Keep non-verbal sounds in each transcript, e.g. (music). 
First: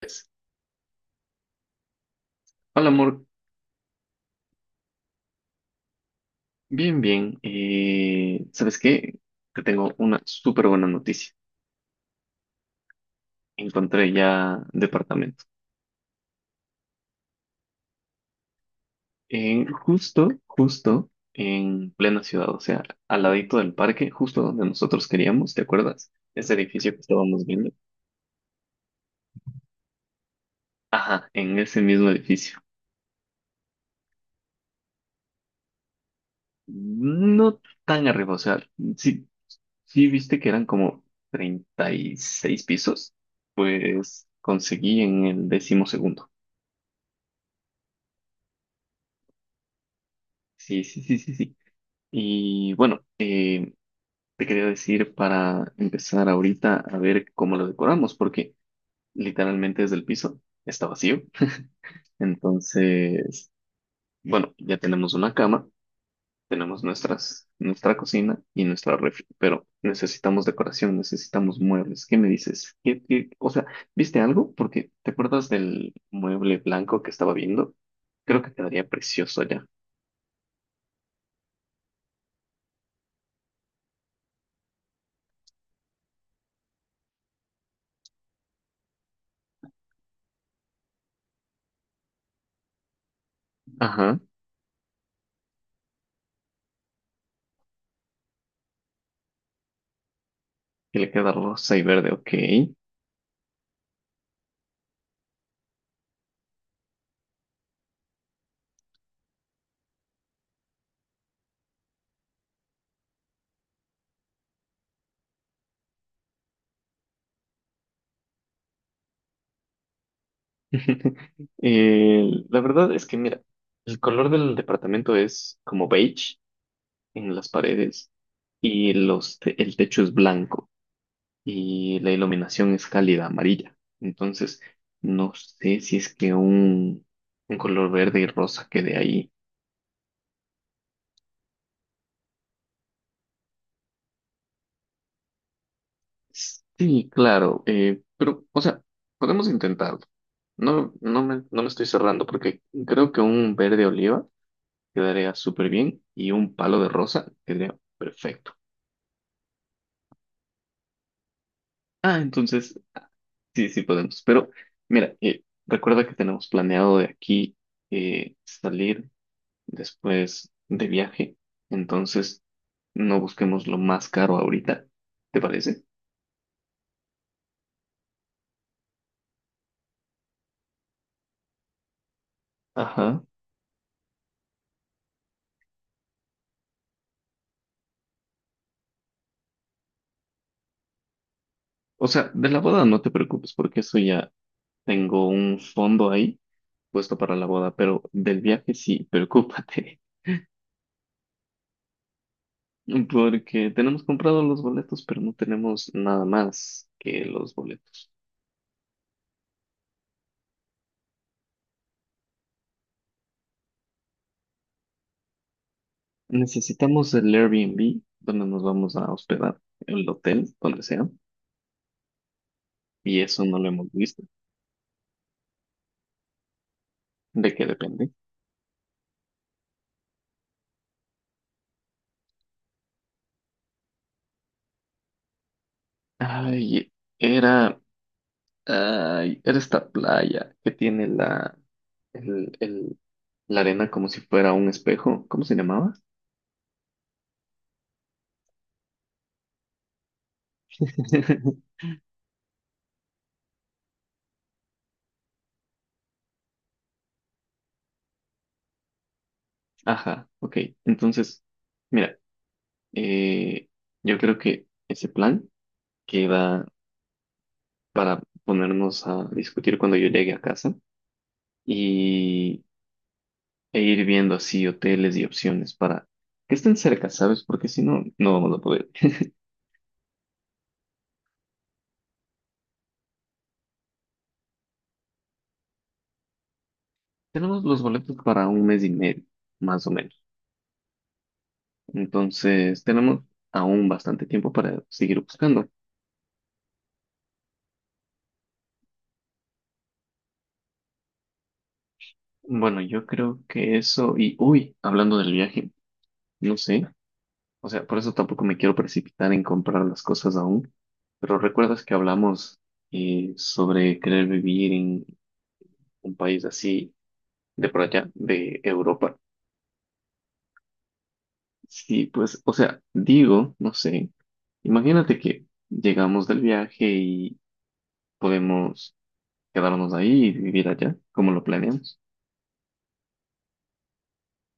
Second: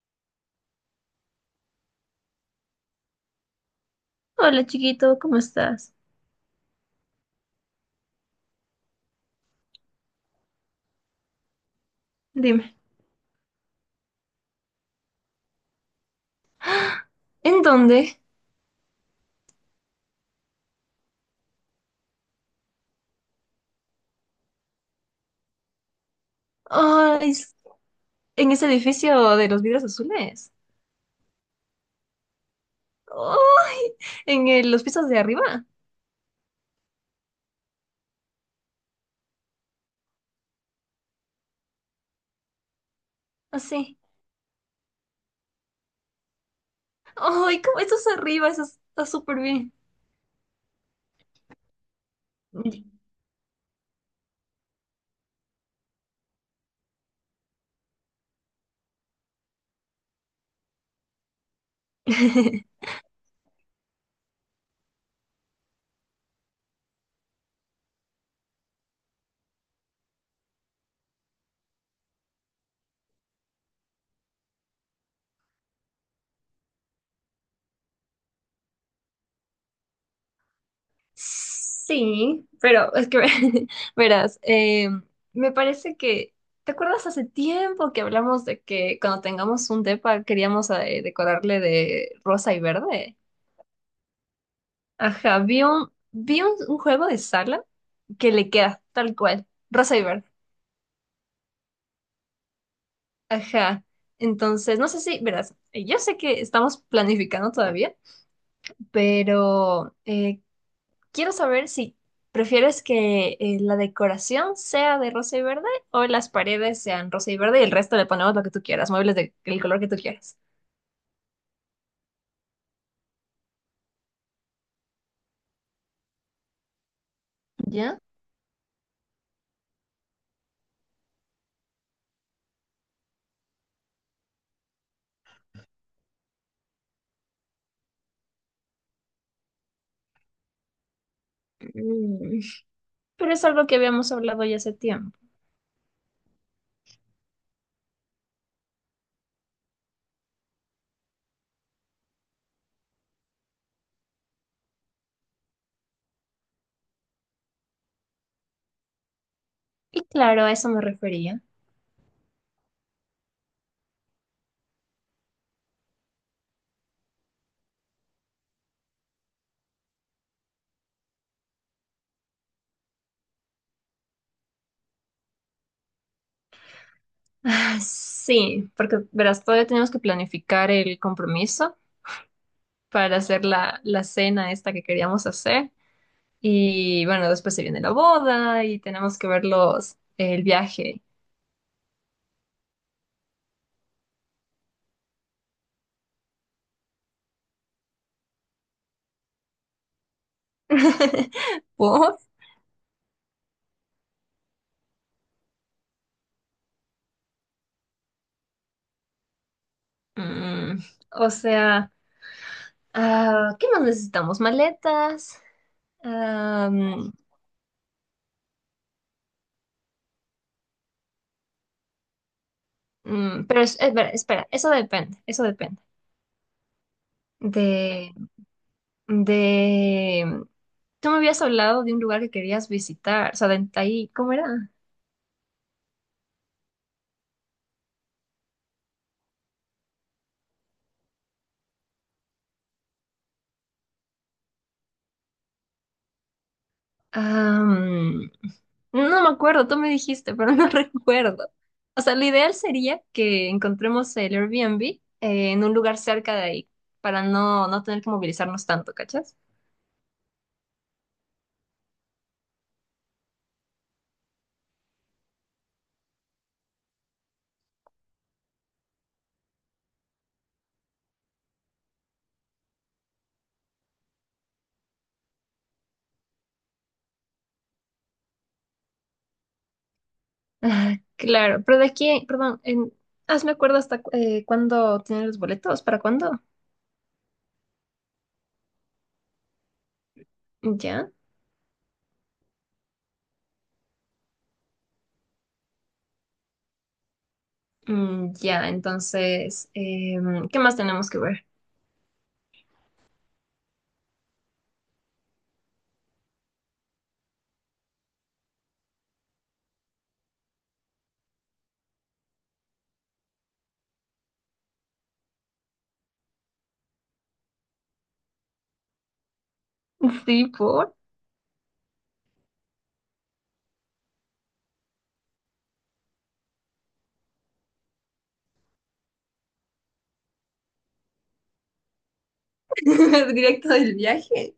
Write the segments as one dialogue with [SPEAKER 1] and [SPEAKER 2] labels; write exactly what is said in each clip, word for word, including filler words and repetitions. [SPEAKER 1] Pues, hola amor,
[SPEAKER 2] Hola chiquito, ¿cómo estás?
[SPEAKER 1] bien, bien. Eh, ¿sabes qué? Te tengo una súper buena noticia.
[SPEAKER 2] Dime,
[SPEAKER 1] Encontré ya departamento.
[SPEAKER 2] ¿en dónde?
[SPEAKER 1] En- justo, justo en plena ciudad, o sea, al ladito del parque, justo donde nosotros queríamos, ¿te acuerdas? Ese edificio que
[SPEAKER 2] Ay,
[SPEAKER 1] estábamos
[SPEAKER 2] s-
[SPEAKER 1] viendo.
[SPEAKER 2] en ese edificio de los vidrios azules.
[SPEAKER 1] Ajá, en ese mismo edificio.
[SPEAKER 2] Ay, en el- los pisos de arriba.
[SPEAKER 1] No tan arriba, o sea, sí, sí viste que eran como treinta y seis pisos,
[SPEAKER 2] Así.
[SPEAKER 1] pues conseguí en el décimo segundo.
[SPEAKER 2] Ay, ¿cómo estás arriba? Eso está súper bien.
[SPEAKER 1] Sí, sí, sí, sí, sí. Y
[SPEAKER 2] Y-
[SPEAKER 1] bueno, eh, te quería decir para empezar ahorita a ver cómo lo decoramos, porque literalmente desde el piso está vacío. (laughs)
[SPEAKER 2] (laughs)
[SPEAKER 1] Entonces, bueno, ya tenemos una cama, tenemos nuestras, nuestra cocina y nuestra refri, pero necesitamos decoración, necesitamos muebles. ¿Qué me dices? ¿Qué- qué- o sea, ¿viste algo? Porque ¿te acuerdas del mueble blanco que estaba viendo? Creo que quedaría precioso allá.
[SPEAKER 2] Sí, pero es que (laughs) verás, eh, me parece que ¿te acuerdas hace tiempo que hablamos de que cuando tengamos un depa queríamos eh, decorarle de rosa y verde?
[SPEAKER 1] Ajá,
[SPEAKER 2] Ajá, vi un, vi un, un juego de sala que le queda tal cual, rosa y verde.
[SPEAKER 1] que le queda rosa y verde, ok.
[SPEAKER 2] Ajá. Entonces, no sé si, verás, eh, yo sé que estamos planificando todavía, pero eh, quiero saber si prefieres que eh, la decoración sea de rosa y verde o las paredes sean rosa y verde y el resto le ponemos lo que tú quieras, muebles de- del color que tú quieras.
[SPEAKER 1] (laughs) Eh, la verdad es que, mira, el color del departamento es como beige en las
[SPEAKER 2] ¿Ya?
[SPEAKER 1] paredes y los te- el techo es blanco y la iluminación es cálida amarilla. Entonces, no sé si es que un, un color verde y rosa quede ahí.
[SPEAKER 2] Mm, pero es algo que habíamos hablado ya hace tiempo.
[SPEAKER 1] Sí, claro, eh, pero, o sea, podemos intentarlo. No, no me, no me estoy cerrando porque creo que un verde oliva quedaría súper bien y un palo de rosa quedaría perfecto.
[SPEAKER 2] Y claro, a eso me refería.
[SPEAKER 1] Ah, entonces sí, sí podemos. Pero mira, eh, recuerda que tenemos planeado de aquí eh, salir después de viaje. Entonces no busquemos lo más caro ahorita. ¿Te parece?
[SPEAKER 2] Ah, sí, porque verás, todavía tenemos que planificar el compromiso para
[SPEAKER 1] Ajá.
[SPEAKER 2] hacer la, la cena esta que queríamos hacer. Y bueno, después se viene la boda y tenemos que ver los, el viaje.
[SPEAKER 1] O sea, de la boda no te preocupes porque eso ya tengo un fondo ahí puesto para la boda, pero del viaje sí, preocúpate.
[SPEAKER 2] (laughs) ¿Por?
[SPEAKER 1] (laughs) Porque tenemos comprado los boletos, pero no tenemos nada más que los boletos.
[SPEAKER 2] Mm, o sea, ah, ¿qué más necesitamos? Maletas.
[SPEAKER 1] Necesitamos
[SPEAKER 2] Am,
[SPEAKER 1] el Airbnb donde nos vamos a hospedar, el hotel, donde sea,
[SPEAKER 2] mm,
[SPEAKER 1] y eso
[SPEAKER 2] mm,
[SPEAKER 1] no
[SPEAKER 2] pero
[SPEAKER 1] lo
[SPEAKER 2] es-
[SPEAKER 1] hemos
[SPEAKER 2] es ver,
[SPEAKER 1] visto.
[SPEAKER 2] espera, eso depende, eso depende
[SPEAKER 1] ¿De qué depende?
[SPEAKER 2] de, de... Tú me habías hablado de un lugar que querías visitar, o sea, de ahí, ¿cómo era?
[SPEAKER 1] Ay, era, ay, era esta playa que tiene la, el, el- la arena como si fuera un espejo. ¿Cómo se llamaba?
[SPEAKER 2] Am, no me acuerdo, tú me dijiste, pero no (laughs) recuerdo.
[SPEAKER 1] (laughs)
[SPEAKER 2] O sea, lo ideal sería que encontremos el Airbnb eh, en un lugar cerca de ahí, para no, no tener que movilizarnos tanto, ¿cachas?
[SPEAKER 1] Ajá, ok. Entonces, mira, eh, yo creo que ese plan queda para ponernos a discutir cuando yo llegue a casa e ir viendo así hoteles y opciones para que estén cerca, ¿sabes? Porque si no, no vamos a poder.
[SPEAKER 2] Ah, claro, pero de aquí, perdón, en, hazme acuerdo hasta cu- eh, cuándo tienen los boletos, ¿para cuándo?
[SPEAKER 1] Tenemos los boletos para un mes y medio, más o menos.
[SPEAKER 2] ¿Ya?
[SPEAKER 1] Entonces, tenemos aún bastante tiempo para seguir buscando.
[SPEAKER 2] Mm, ya, entonces, em, ¿qué más tenemos que ver?
[SPEAKER 1] Bueno, yo creo que eso, y uy, hablando del viaje, no sé, o sea, por eso tampoco me quiero precipitar en comprar las cosas aún, pero recuerdas que hablamos eh, sobre querer vivir en un país así de por allá, de Europa.
[SPEAKER 2] (laughs) Sí,
[SPEAKER 1] Sí, pues, o sea, digo, no sé, imagínate que llegamos del viaje y podemos quedarnos ahí y vivir allá, como lo planeamos.
[SPEAKER 2] (laughs) directo del viaje.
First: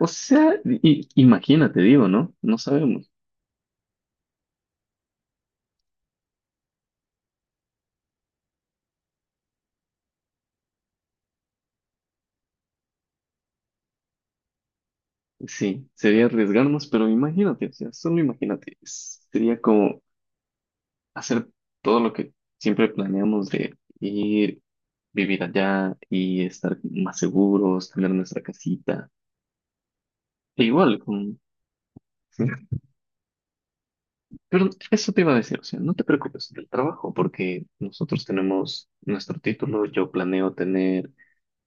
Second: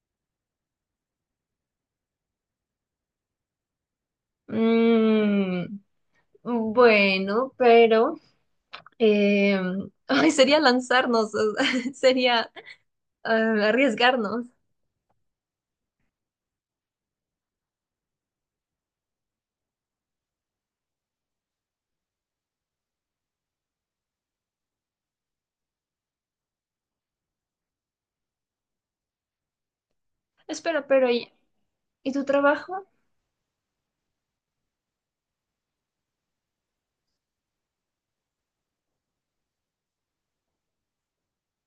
[SPEAKER 1] O sea, i- imagínate, digo, ¿no? No sabemos.
[SPEAKER 2] Mm, bueno, pero eh, (laughs) ay, sería lanzarnos, o sea, (laughs) sería eh, arriesgarnos.
[SPEAKER 1] Sí, sería arriesgarnos, pero imagínate, o sea, solo imagínate, es- sería como hacer todo lo que siempre planeamos de ir, vivir allá y estar más seguros, tener nuestra casita. E
[SPEAKER 2] Espera,
[SPEAKER 1] igual,
[SPEAKER 2] pero
[SPEAKER 1] con...
[SPEAKER 2] ¿y, y tu
[SPEAKER 1] (laughs)
[SPEAKER 2] trabajo?
[SPEAKER 1] Pero eso te iba a decir, o sea, no te preocupes del trabajo porque nosotros tenemos nuestro título, yo planeo tener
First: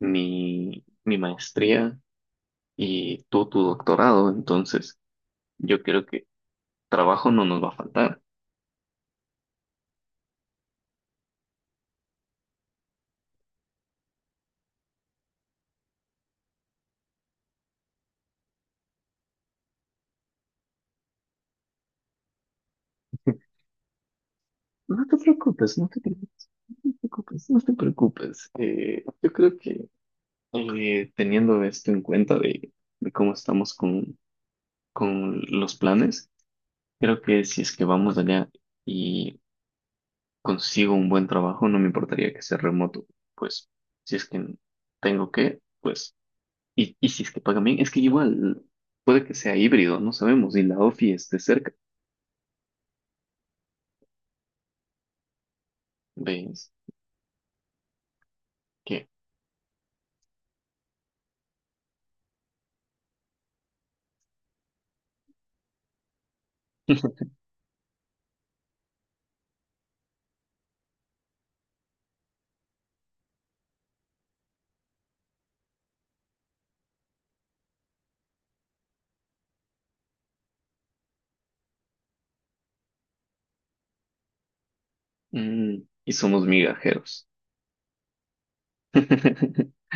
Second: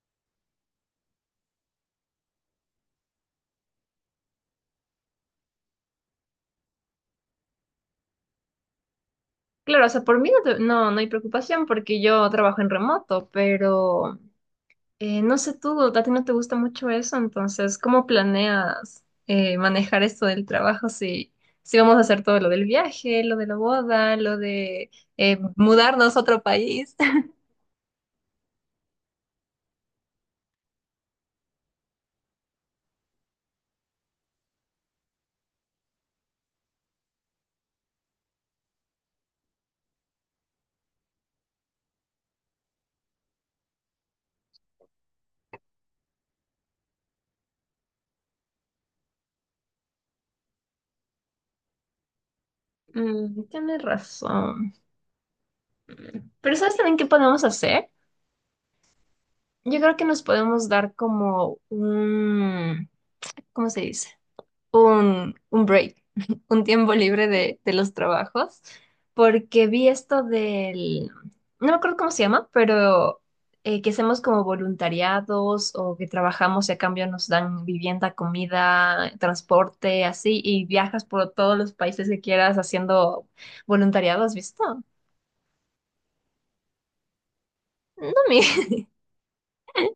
[SPEAKER 1] mi, mi maestría y tú tu doctorado, entonces yo creo que trabajo no nos va a faltar.
[SPEAKER 2] Claro, o sea, por mí no, te- no, no hay preocupación porque yo trabajo en remoto, pero eh, no sé tú, a ti no te gusta mucho eso, entonces, ¿cómo planeas eh, manejar esto del trabajo si, si vamos a hacer todo lo del viaje, lo de
[SPEAKER 1] (laughs)
[SPEAKER 2] la boda, lo de
[SPEAKER 1] No te
[SPEAKER 2] eh,
[SPEAKER 1] preocupes, no te, pre-
[SPEAKER 2] mudarnos a otro
[SPEAKER 1] no te
[SPEAKER 2] país? (laughs)
[SPEAKER 1] preocupes, no te preocupes. Eh, yo creo que eh, teniendo esto en cuenta de, de cómo estamos con, con los planes, creo que si es que vamos allá y consigo un buen trabajo, no me importaría que sea remoto, pues si es que tengo que, pues, y, y si es que pagan bien, es que igual puede que sea híbrido, no sabemos, y la ofi esté cerca,
[SPEAKER 2] Mm, tienes razón. Pero
[SPEAKER 1] ¿ves?
[SPEAKER 2] ¿sabes también qué podemos hacer?
[SPEAKER 1] ¿Qué?
[SPEAKER 2] Yo creo que nos podemos dar como un, ¿cómo se dice? un, un break, (laughs) un tiempo libre
[SPEAKER 1] (laughs)
[SPEAKER 2] de, de los trabajos, porque vi esto del, no me acuerdo cómo se llama, pero eh, que hacemos como voluntariados o que trabajamos y a cambio nos dan vivienda, comida, transporte, así, y viajas por todos los países que quieras haciendo voluntariados visto?
[SPEAKER 1] Mm, y somos migajeros.
[SPEAKER 2] No, mi.
[SPEAKER 1] (laughs)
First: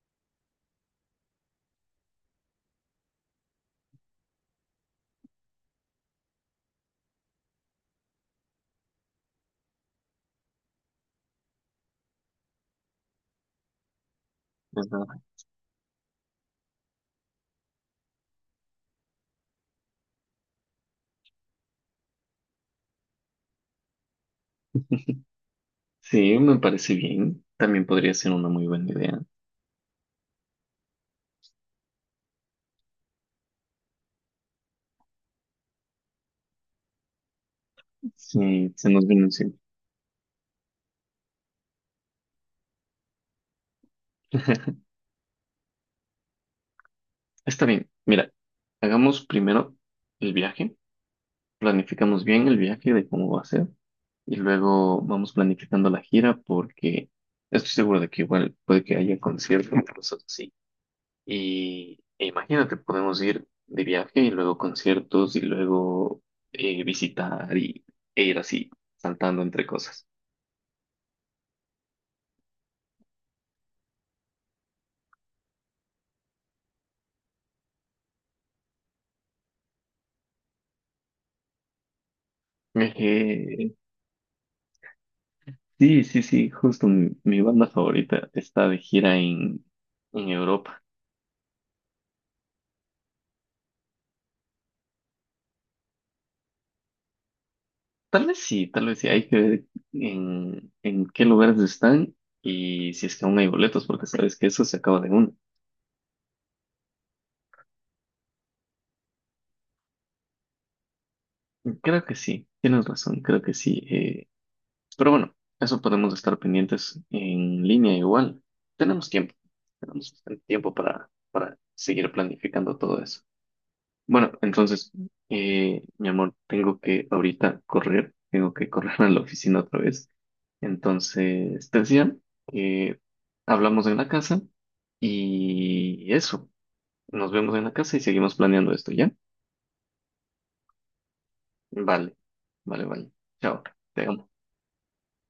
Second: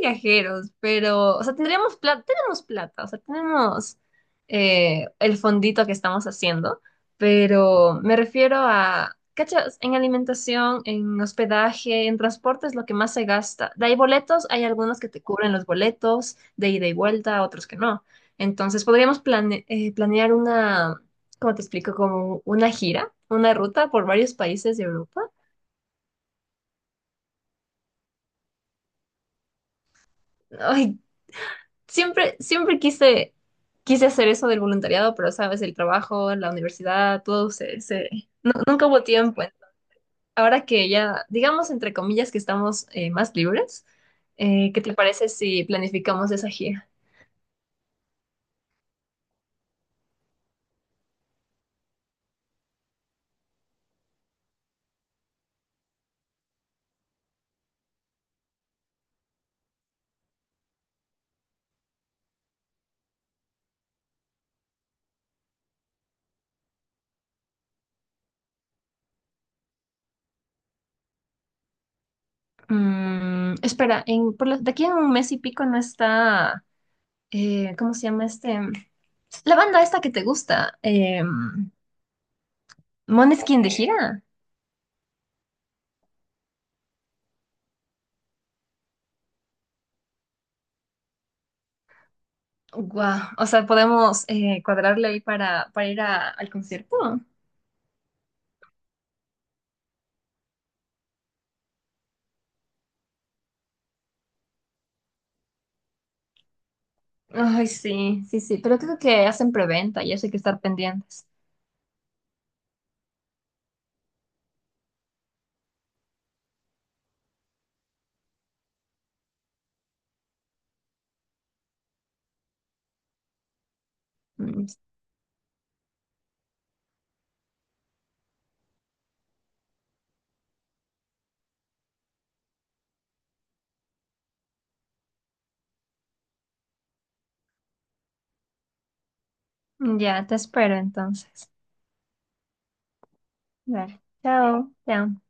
[SPEAKER 2] Viajeros, pero, o sea, tendríamos plata, tenemos plata, o sea, tenemos eh, el fondito que estamos haciendo, pero me refiero a, ¿cachas? En alimentación, en hospedaje, en transporte es lo que más se gasta. De ahí boletos, hay
[SPEAKER 1] Pues
[SPEAKER 2] algunos que
[SPEAKER 1] nada.
[SPEAKER 2] te cubren los boletos de ida y vuelta, otros que no. Entonces, podríamos plane- eh, planear una, ¿cómo te explico? Como una gira, una ruta por varios países de Europa.
[SPEAKER 1] Sí, me parece bien, también podría ser una muy buena idea.
[SPEAKER 2] Ay, Siempre, siempre quise, quise hacer eso del voluntariado, pero sabes, el trabajo, la universidad, todo se, se-
[SPEAKER 1] Sí,
[SPEAKER 2] Nunca
[SPEAKER 1] se
[SPEAKER 2] hubo
[SPEAKER 1] nos viene
[SPEAKER 2] tiempo.
[SPEAKER 1] encima.
[SPEAKER 2] Ahora que ya, digamos, entre comillas, que estamos eh, más libres, eh, ¿qué
[SPEAKER 1] (laughs)
[SPEAKER 2] te parece si planificamos esa gira?
[SPEAKER 1] Está bien, mira, hagamos primero el viaje. Planificamos bien el viaje de cómo va a ser y luego vamos planificando la gira porque estoy seguro de que igual puede que haya conciertos y cosas así. Y e imagínate, podemos ir de viaje y luego conciertos y luego eh, visitar y, e ir así, saltando entre cosas.
[SPEAKER 2] Mm, espera, en, por lo- de aquí en un mes y pico no está, eh, ¿cómo se llama este? La banda esta que te gusta, eh, Måneskin de
[SPEAKER 1] Eh,
[SPEAKER 2] gira.
[SPEAKER 1] sí, sí, sí, justo mi, mi banda favorita está de gira en, en Europa.
[SPEAKER 2] Guau, o sea, podemos eh, cuadrarle ahí para, para ir a- al concierto.
[SPEAKER 1] Tal vez sí, tal vez sí. Hay que ver en, en qué lugares están y si es que aún hay boletos, porque sabes que eso se acaba de uno.
[SPEAKER 2] Ay, sí, sí, sí, pero creo que hacen preventa y eso hay que estar pendientes.
[SPEAKER 1] Creo que sí, tienes razón, creo que sí. Eh, pero bueno, eso podemos estar pendientes en línea igual. Tenemos tiempo, tenemos bastante tiempo para, para seguir planificando todo eso. Bueno,
[SPEAKER 2] Mm,
[SPEAKER 1] entonces, eh, mi amor, tengo que ahorita correr, tengo que correr a la oficina otra vez. Entonces, te decía que hablamos en la casa y eso, nos vemos en la casa y seguimos planeando esto, ¿ya?
[SPEAKER 2] ya, te espero entonces.
[SPEAKER 1] Vale, vale, vale. Chao,
[SPEAKER 2] Dale,
[SPEAKER 1] te dejo.
[SPEAKER 2] chao, chao.